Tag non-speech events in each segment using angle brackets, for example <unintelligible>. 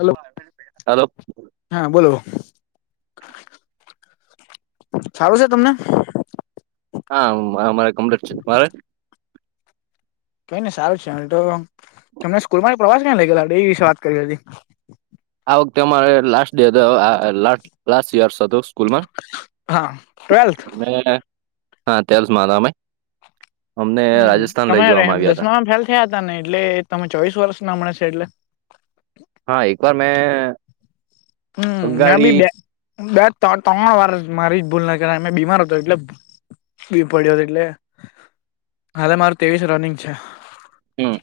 Hello hello હા બોલો સારું છે તમને? હા મારે કમ્પલેટ છે. તમારે? કઈ ને સારું છે. તો તમને સ્કૂલ માં પ્રવાસ ક લઈ ગલે તે વિશે વાત કરીવી હતી. આ વખતે અમારે લાસ્ટ ડેટ લ લાસ્ટ યર્સ હતું. સ્કૂલમાં હા ટ્વેલ્થ મેં હા તેલસ મા હતા અમે. અમને હમ રાજસ્થાન તમે લઈ જવામાં આવ્યા હતા. દસમામાં ફેલ થયા હતા ને એટલે તમે ચોવીસ વર્ષ ના હમણાં છે એટલે. હા એક વાર મેં. હમ મે બી અગાડી બે, બે - ત્રણ વાર મારી જ ભૂલ ના કર બીમાર હતો એટલે. બી પડ્યો એટલે હાલે મારું તવીસ રનિંગ છે. હમ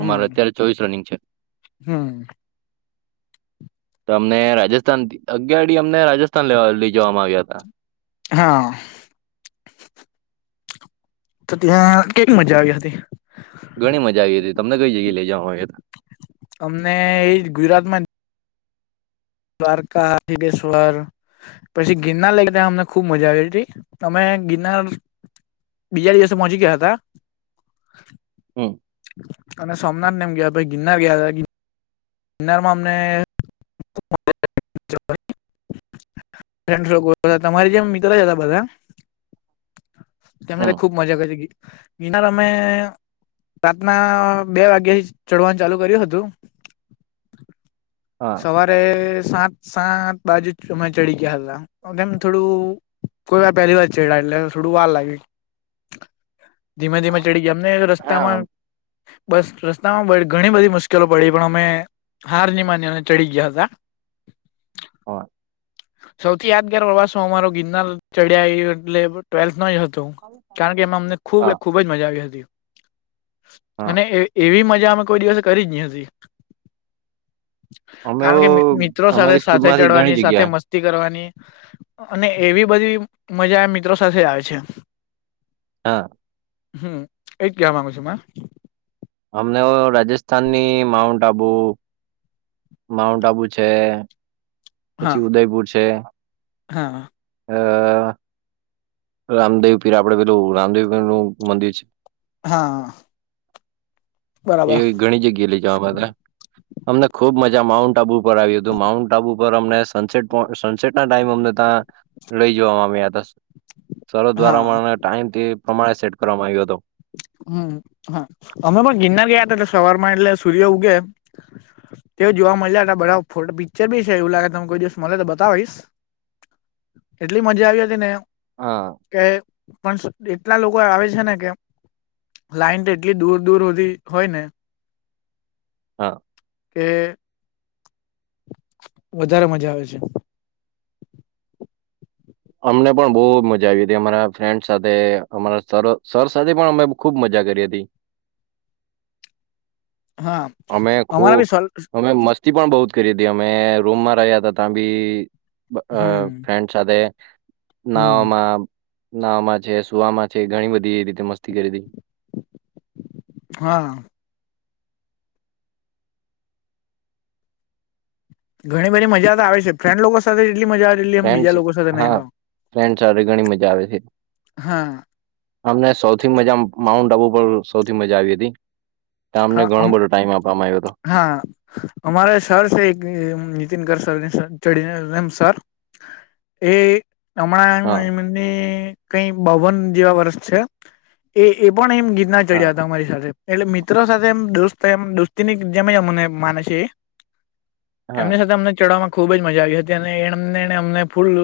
અમારે અત્યારે ચોવીસ રનિંગ છે. હમ. તો અમને રાજસ્થાન અગયડી અમને રાજસ્થાન લેવા લઈ જવામાં આવ્યા હતા. હા. તો ત્યાં કેક મજા આવી હતી. ઘણી મજા આવી હતી. તમને કઈ જગ્યા લઈ જવામાં આવ્યા અમને એ ગુજરાતમાં જ દ્વાર કા ચિત્રેજ્ઞવર. પછી ગિરનાર લઈ ત અમને ખુબ મજા આવી હતી તમે ગિરનાર. બીજા દિવસે મોહચી ગયા હતા. હમ અને સોમનાથને એમ ગયા ભાઈ ગિરનાર ગયા હતા. ગિરનામાં અમને તમા જેમ મિત્ર જ હતા બધા. તેમને હમ ખુબ મજા કર છે ગિનાર અમે રાતના બે વાગ્યા થી ચડવાનું ચાલુ કર્યું હતું. હા સવારે સાત સાત બાજુ અમે ચડી ગયા હતા કેમ થોડું. કોઈ મે પહેલી વાર ચેડા લ થોડું વાર લાગે. ધીમે ધીમે ચડી ગયા એમને હા રસ્તામાં. બસ રસ્તામાં ઘણી બધી મુશ્કેલો પડી પણ અમે હાર નીમાની ચડી ગયા હતા. હ. સૌથી યાદગાર પ્રવાસો અમારો ગિરનાર ચડ્યા એટલે ટ્વેલ્થ નો જ હતો. કારણ કે એમાં અમને ખુબ હા ખબ. ખૂબ જ મજા આવી હતી હા અને એવી મજા અમે કોઈ દિવસે કરી જ નહી હતી. અમે કારણ કે મિત્રો સાથે અમારી સ્કૂલ સાથે માંથી ઘણી ચડવાની સાથે જગ્યા મસ્તી કરવાની. અને એવી બધી મજા મિત્રો સાથે આવે છે. હા. હમ ક કયા માંગુ છે. અમને રાજસ્થાનની માઉન્ટ આબુ. માઉન્ટ આબુ છે પછી ઉદયપુર છે. હા હા. અ રામદેવ પીર આપડે પેલું રામદેવર નું મંદિર છે. હા. એ બરાબર ઘણી જગ્યા લઈ જવા બધા અમને ખુબ મજા માઉન્ટ આબુ પર આવ્યું હતું માઉન્ટ આબુ પર અમને સનસેટ સનસેટ. ટાઈમ અમને ત્યાં લઈ જવા આવ્યા હતા. સરદ હા દ્વારા મને ટાઈમ થી પ્રમાણે સેટ કરવામાં આવ્યો હતો. હમ હા અમે પણ ગિરનાર ગયા હતા એટલે સવારમાં એટલે સૂર્ય ઉગે તો જોવા મળ્યાટ બધા ફોટો પિક્ચર બી છે એવું લાગે તમ કોઈ દિવસ મળે તો બતાવીશ. કેટલી મજા આવી હતી ને. હા. કે પણ એટલા લોકો આવે છે ને કે. લાઈન તો એટલી દૂર દૂર સુી હોય ને હા કે વધારે મજા આવે છે. અમને પણ બહુ મજા આવી હતી અમારા ફ્રેન્ડ સાથે અમારા સર સાથે પણ અમે ખુબ મજા કરી હતી. હા અમે અમારા ખુબ બી સોલ અમે મસ્તી પણ બહ જ કરી હતી અમે રૂમમાં રહ્યા હતા ત્યાં બી. અ હમ ફ્રેન્ડ સાથે હમ નાવમાં ના માં છે સુમાં છે ઘણી બધી એ રીતે મસ્તી કરતી. હા ઘણી બધી મજા તો આવે છે ફ્રેન્ડ લોકો સાથે એટલી મજા એટલી એમ બીજા ફ્રે લોકો સાથે નહી હા આવે ફ્રેન્ડ ઘણી મજા આવે છે. હા અમને સૌથી મજા માઉન્ટ આબુ પર સૌથી મજા આવી હતી. મને હા ઘણો અમ બધો ટાઈમ આપવામાં આવ્યો હતો. હા અમારે સર સે છે એક નનીતિનગ સર <unintelligible> એ હા હમણાં કઈ બાવન જેવા વર્ષ છે એ એ પણ એમ ગીત. ના ચડ્યા હા હતા અમારી સાથે એટલે મિત્રો સાથે એમ દોસ્ત એ દોસ્તીની જેમ અમને માને છે એ હા એમની સાથે અમને ચડવામાં ખૂબ જ મજા આવી હતી અને એને અમને ફૂલ.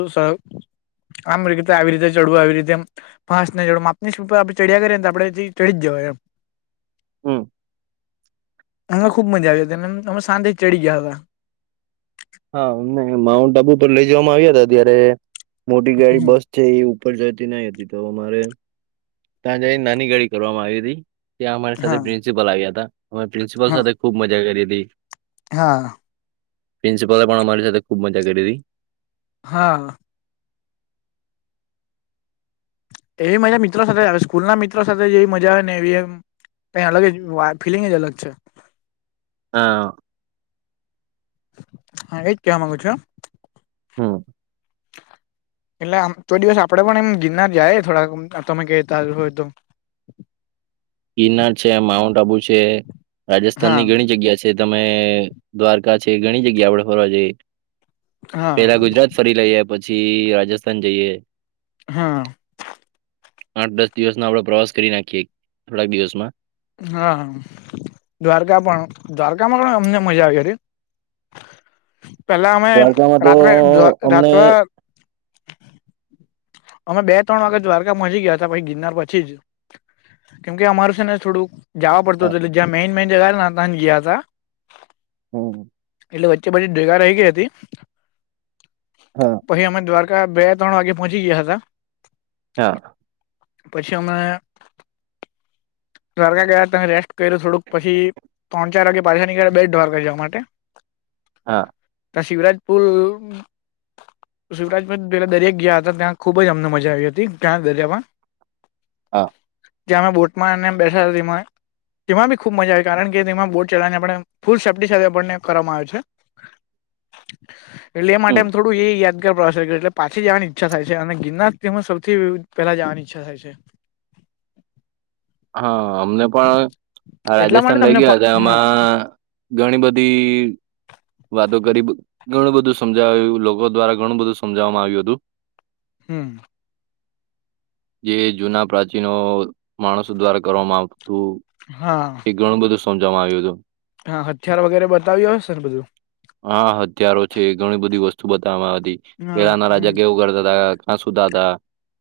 આમ રીતે આવી રીતે ચડવું આવી રીતેમ ફ નડ આપની આપણે ચડ્યા કરીએ ને આપડેથી ચડી જવાય એમ. હમ અમાં ખુબ મજા આવી તને અમે સાંજે ચડી ગયા હતા. હા અમને માઉન્ટ આબુ પર લઇ જવામાં આવ્યા હતા ત્યારે મોટી ગાડી બસ જે એ ઉપર જતી નહી હતી તો અમારે. ત્યાં જ નાની ગાડી કરવામાં આવી હતી ત્યાં અમારી સાથે હા પ્રિન્સિપલ આવ્યા હતા અમેં પ્રિન્સિપલ સાથે. ખૂબ મજા કરી હતી. હા પ્રિન્સિપાલે પણ અમારી સાથે ખુબ મજા કરી હતી. હા એવી મજા મિત્રો સાથે આવે સ્કૂલ ના મિત્રો સાથે જેવી મજા આવે ને એવીમ અયા અલગ જ ફિલિંગ જ અલગ છે. હા હા એજ કેવા માંગુ છું. હમ એટલે આમ ચ દિવસ આપડે પણ એમ ગિરનાર જાય થોડાક તમે કેતા હોય તો. ગીનાર છે, માઉન્ટ આબુ છે હા રાજસ્થાનની ઘણી જગ્યા છે. તમે દ્વારકા છે ઘણી જગ્યા આપડે ફરવા જઈ હા પેલા ગુજરાત. ફરી લઈએ પછી રાજસ્થાન જઈએ. હા આઠ દસ દિવસમાં આપડે પ્રવાસ કરી નાખીએ થોડાક દિવસમાં. હા દ્વારકા પણ દ્વારકામાં પણ અમને મજા આવે રે દ્વારકામાં તો રાત્રે અમને. રાત્રે અમે બે ત્રણ વાગે દ્વારકા મ જ ગયા હતા પછ ગિરનાર પછી જ કેમકે અમારું છે ને થોડુંક જવા પડતું હતું જ્યાં મેન મેન જગા ત ગયા હતા. હમ એટલે વચ્ચે બચી ભેગા રઈ ગઈ હતી. હ પછી અમે દ્વારકા બે ત્રણ વાગે પહોંચી ગયા હતા. હા પછી અમે દ્વારકા ગયા તમે રેસ્ટ કર્યો થોડુંક પછી ત્રણ ચાર વાગે પાછા નીકળ્યા બેટ દ્વારકા જાવા માટે હા. તા શિવરાજપુર શિવવરાજમાં પેલા દરિયા ગયા હતા ત્યાં ખુબ જ અમને મજા આવી હતી ત્યાં દરિયામાં હા. જયા અમે બોટમાં નેમ બેથા <unintelligible> તેમાં બી ખુબ મજા આવે કારણ કે તેમાં બોટ ચલાવીને આપણે ફૂલ સેફ્ટી સાથે આપણને કરવામાં આવે છે. <inaudible> એટલે એ માટે એમ થોડું એ યાદ <unintelligible> એટલે પાછી જાવાની ઈચ્છા થાય અને ગિરનારમાં સૌથી પલા જાવાની ઈચ્છ થાય છે. હા અમને પણ આ એટલા રાજસ્થાન માટે લઇ તમને ફ ગયા હતા હા એમાં ઘણી બધી વાતો કરી ઘણું બધું સમજાવ્યું લોકો દ્વારા ઘણું બધું સમજવામાં આવ્યું હતું. હમ. જે જૂના પ્રાચીનો માણ દ્વારા કરવામાં આવતું. હા. એ ઘણું બધું સમજાવામાં આવ્યું હતું. હા હથિયાર વગેરે બતાવ્યું હશે ને બધું હા હત્યારો છે‌, ઘણી બધી વસ્તુ બતાવવામાં આવતી હા પેલાના હમ રાજા કેવું કરતા તા હા સુુંતા તા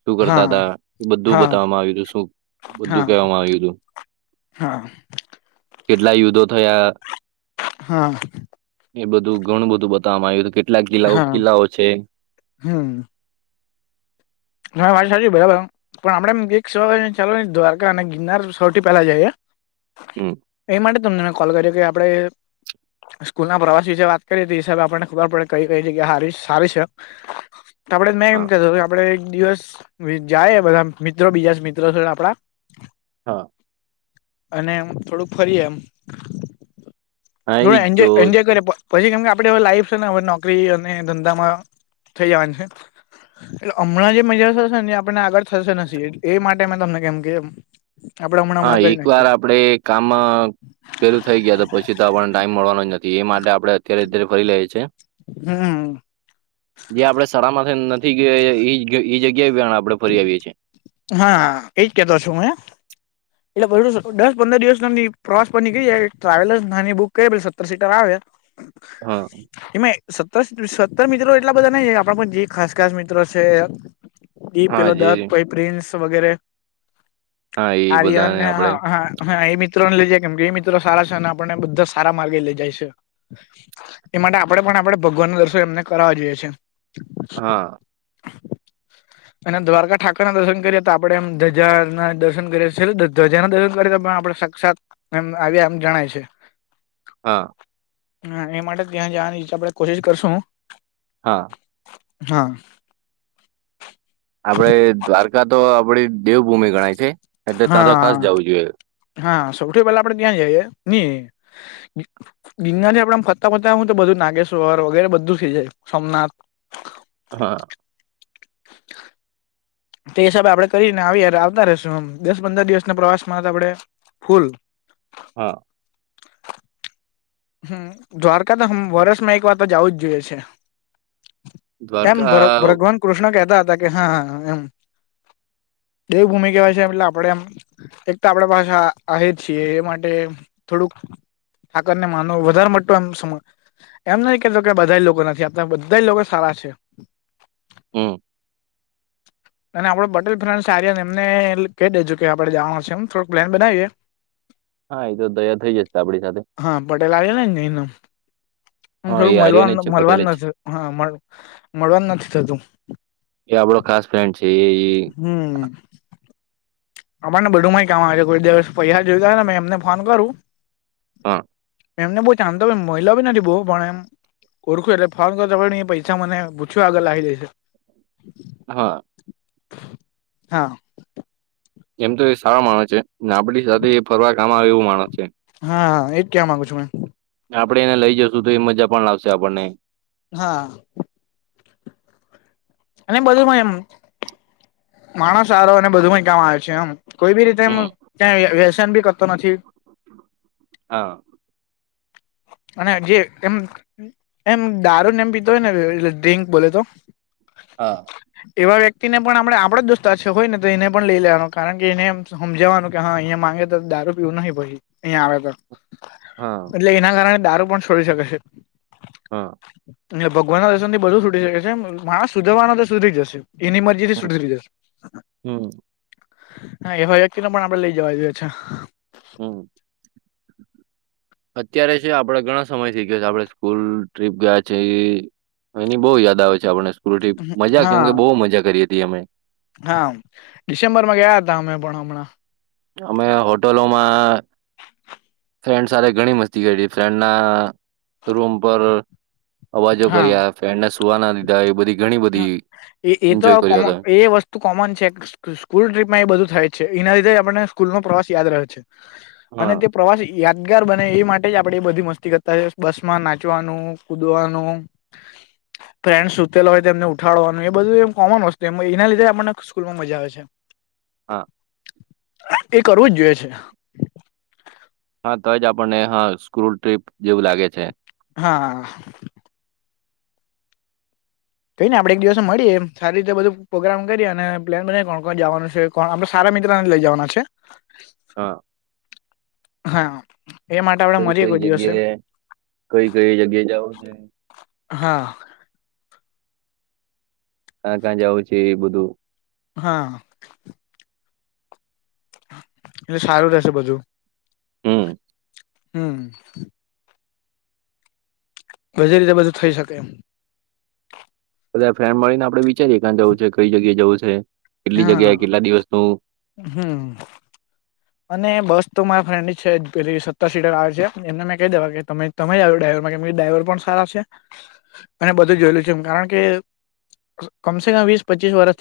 શું કરતા હા હતા એ બધું હા બતાવવામાં આવ્યું હતું‌ શું હા બધું કહેવામાં આવ્યું તું હા કેટલા યુદ્ધો થયા હા. એ બધું ઘણું બધું બતાવવામાં આવ્યું હતું કેટલાક કિલ્લાઓ હા કિલ્લાઓ છે. હમ. હા વાત સાચી બરાબર પણ આપડે એમ એક સવારે ચાલો દ્વારકા અને ગિરનાર સૌથી પહેલા જાએ હમ એ માટે તમને મેં કોલ કર્યો કે આપણેે સ્કૂલના પ્રવાસ વિશે વાત કરી હતી તે હિસાબ આપણને ખબર પડે કઈ કઈ જગ્યા હારી સારી છે. <inaudible> ત આપડે મેં એમ હા કેતો કે આપડે દિવસ જાયે બધા મિત્રો બીજા જ મિત્રો આપડા હા. અને એમ થોડુંક ફરીએ એમ હા થોડો એજ એન્જો તો એજોય કરીએ પછી કેમ કે આપડે અવે લાઈફ છે, ને અવે નોકરી અને ધંધામાં થઈ જવાની છે. એટલે અમણાં જે મજા થશે ને આપણને આગળ થશે નથી એ માટે મેં તમને કેમ કે આપડે હમણાં હા હમણાં કરી એક નાખીએ વાર આપડે કામ કર્યું થઈ ગયા તો પછી તો આપણને ટાઈમ મળવાનો જ નથી એ માટે આપણે અત્યારે અત્યારે ફરી લઈએ છે. હમ. જે આપડે શાળા માંથી નથી ગયા એ જગ્યાએ પણ આપડે ફરી આવીએ છે. હા એજ કેતો છું મે એટલે <unintelligible> દસ પંદર દિવસ નામની પ્રવાસ પર નીકળી જઈએ એક ટ્રાવેલસ જ નાની બુક <unintelligible> સતર સીટર આવે હ. એમાંય સત્તર સત્તર મિત્રો એટલા બધા નઈ આપડા પણ જે ખાસ ખાસ મિત્રો છે. દીપ હા પેલ જે દત પિન્સ વગેરે હા એ બધાને આર્યનને હ આપણે હ હ એ મિત્રો ને લઈ જાય કેમ કે એ મિત્રો સારા છે, અને આપડને બધા સારા માર્ગે લઈ જાય છે. એ માટે આપડે પણ આપણે ભગવાનનું દર્શન એમને કરવો જોઈએ છે. હા અને દ્વારકા ઠાકોર ઘણાં દર્શન કર્યે તો આપણે એમ ધજા દર્શન કરીએ છીએ ધજા દર્શન કરીએ તો પણ આપણે સાક્ષાત એમ આવ્યા આમ જણાય છે. હા હા એ માટે ત્યાં જવાની ઈચ્છા આપડે કોશિશ કરશું હા હા આપડે દ્વારકા તો આપડી દેવભૂમિ ગણાય છે. એટલે ત્યાં તો ખાસ હા. જવું જોઈએ હા સૌથી પેલા આપડે ત્યાં જઈએ <unintelligible> ગિરનારથી આપડે એમ ફરતા ફરતા હું તો બધું નાગેશ્વર વગેરે બધું થઈ જાય. સોમનાથ હા તે હિસાબે આપડે કરીને આવીએ આવતા રેશું એમ દસ પંદર દિવસ ના પ્રવાસ માં તો આપણે ફૂલ હા હમ દ્વારકા તો વર્ષમાં એક વાર તો જવું જ જોઈએ છે. એમ દ્વારકા ભગવાન કૃષ્ણ કેતા હતા કે હા એમ દેવભૂમિક કહેવાય છે એટલે આપડે એમ એક તો આપડે પાછા આહિર છીએ એ માટે થોડુંક માનવ વધારે માટે એ એમ નથી કેતો કે બધા લોકો નથી બધા લોકો સારા છે. હમ અને આપડો પટેલ ફ્રેન્ડસ એમને કહી દેજું કે આપણેે જવાનું છે એમ થોડોક પ્લાન બનાવીએ હા એ તો તૈયાર થઇ જતા આપડી સાથે હા પટેલ આવે ને ને અહીંયા હા એ થોડું આર્યને જ મળવાનું છે પટેલે મળવાનું જ હા પણ મળવાનું નથી થતું એ આપડો ખાસ ફ્રેન્ડ છે એ હમ આપણને બધુંમાં ક કેય છે કોઈ દિવસ પૈસા જોઈતા હો ને મે એમને ફોન કરું હા એમને બહુ આમ તો મળિયો ભી નથી બહુ પણ એમ ઓળખું એટલે ફોન કર ત એ પૈસા મને પૂછ્યું આગળ લાવી દઈશે હા હા એમ તો એ સારા માણસ છે ને આપડી સાથે એ ફરવા કામ આવે એવું માણસ છે. હા એમ કેવા માંગુ છું મેમ આપણે એને લઈ જશું તો એ મજા પણ લાવશે આપણને હા અને બધું એમ માણસ સારો અને બધું કઈ કામ આવે છે એમ કોઈ બી રીતે એમ હમ ક્યા વ્યસન બી કરતો નથી હા અને જે એમ એમ દારૂ ને એમ પીતો હોય ને લે ડ્રિંક બોલે તો હા એવા વ્યક્તિ ને પણ આપડણે આપડ જ દોસ્તા છે હોય ને તો એને પણ લઈ લેવાનો કારણ કે એને સમજવાનું કે હા અહિયાયા માંગે તો દારૂ પીવું નહી પછી અહીયાયા આવે તો હા એટલે એના કારણે દારૂ પણ છોડી શકે છે. હા ભગવાન ના દર્શન થી બધું છૂટી શકે છે માણસ સુધવાના સુધરી જશે એની મ સુ હમ એવા વ્યક્તિ ન પણ આપડે લઈ જવા જોઈએ છે. હમ <inaudible> અત્યારે છે આપડે ઘણા સમયથી આપણે સ્કૂલ ટ્રીપ ગયા છે. એની બહુ યાદ આવે છે આપણે સ્કૂતિ મજા કેમ હા કે બહુ મજા કરી હતી અમે. હા, ડિસેમ્બરમાં ગયા હતા અમે પણ હમણાં. અમે હોટલોમાં ફ્રેન્ડ સાથે ઘણી મસ્તી કરી ફ્રેન્ડના રૂમ પર અવાજો હા કર્યા. ફ્રેન્ડને સુવા ના દીધા એ બધી ઘણી બધી એ એ તો એન્જોય કોમ કર્યો હતો એ વસ્ તુ કોમન છે સ્કૂલ ટ્રીપમાં એ બધું થાય છે એના લીધે આપણને સ્કૂલ નો પ્રવાસ યાદ રહે છે. અને હા તે પ્રવાસી યાદગાર બને એ માટે જ આપડે બધી મસ્તી કરતા, બસ માં નાચવાનું, કુદવાનું ફ્રેન્ડ સુતેલા હોય તેમને ઉઠાવાનું એ બધું એમ કોમનસ્તુ એના લીધે આપણને સ્કૂલમાં મજા આવે છે. હા. એ કરવું જ જોઈએ છે. હા તો જ આપણને હા સ્ક્રુલ ટ્રીપ જેવું લાગે છે. હા. કઈને આપણે એક દિવસ મળીએ સારી રીતે બધું પ્રોગ્રામ કરીએ અને પ્લાન બના કોણ કોણ જવાનું છે. પણ અમે સારા મિત્ર ને લઈ જવાના છે. હા હા. એ માટે આપડે કઈ મળીએ કઈ કોઈ દિવસે જગ્યાએ, કઈ કઈ જગ્યાએ જાવું છે? હા. કા કા જાઉ છે એ બધું હા. ને સારું રેશે બધુ. હમ્મ. હમ્મ. બધી રીતે, બધું થઈ શકે એમ. બધા ફ્રેન્ડ મળીને આપડે વિચારીએ ક્યાં જવું છે, કઈ જગ્યાએ જવું છે, કેટલી જગ્યા, કેટલા દિવસનું હમ્મ. અને બસ તો મારા ફ્રેન્ડ છે પેલી સત્તર સીટર આવે છે એમને મેં કહી દેવા કે તમે તમે આવ ડ્રાઈવરમાં કેરી ડ્રાઈવર પણ સારા છે. અને બધું જોયેલું છે એમ. કારણ કે કમસે કમ વીસ પચીસ વર્ષ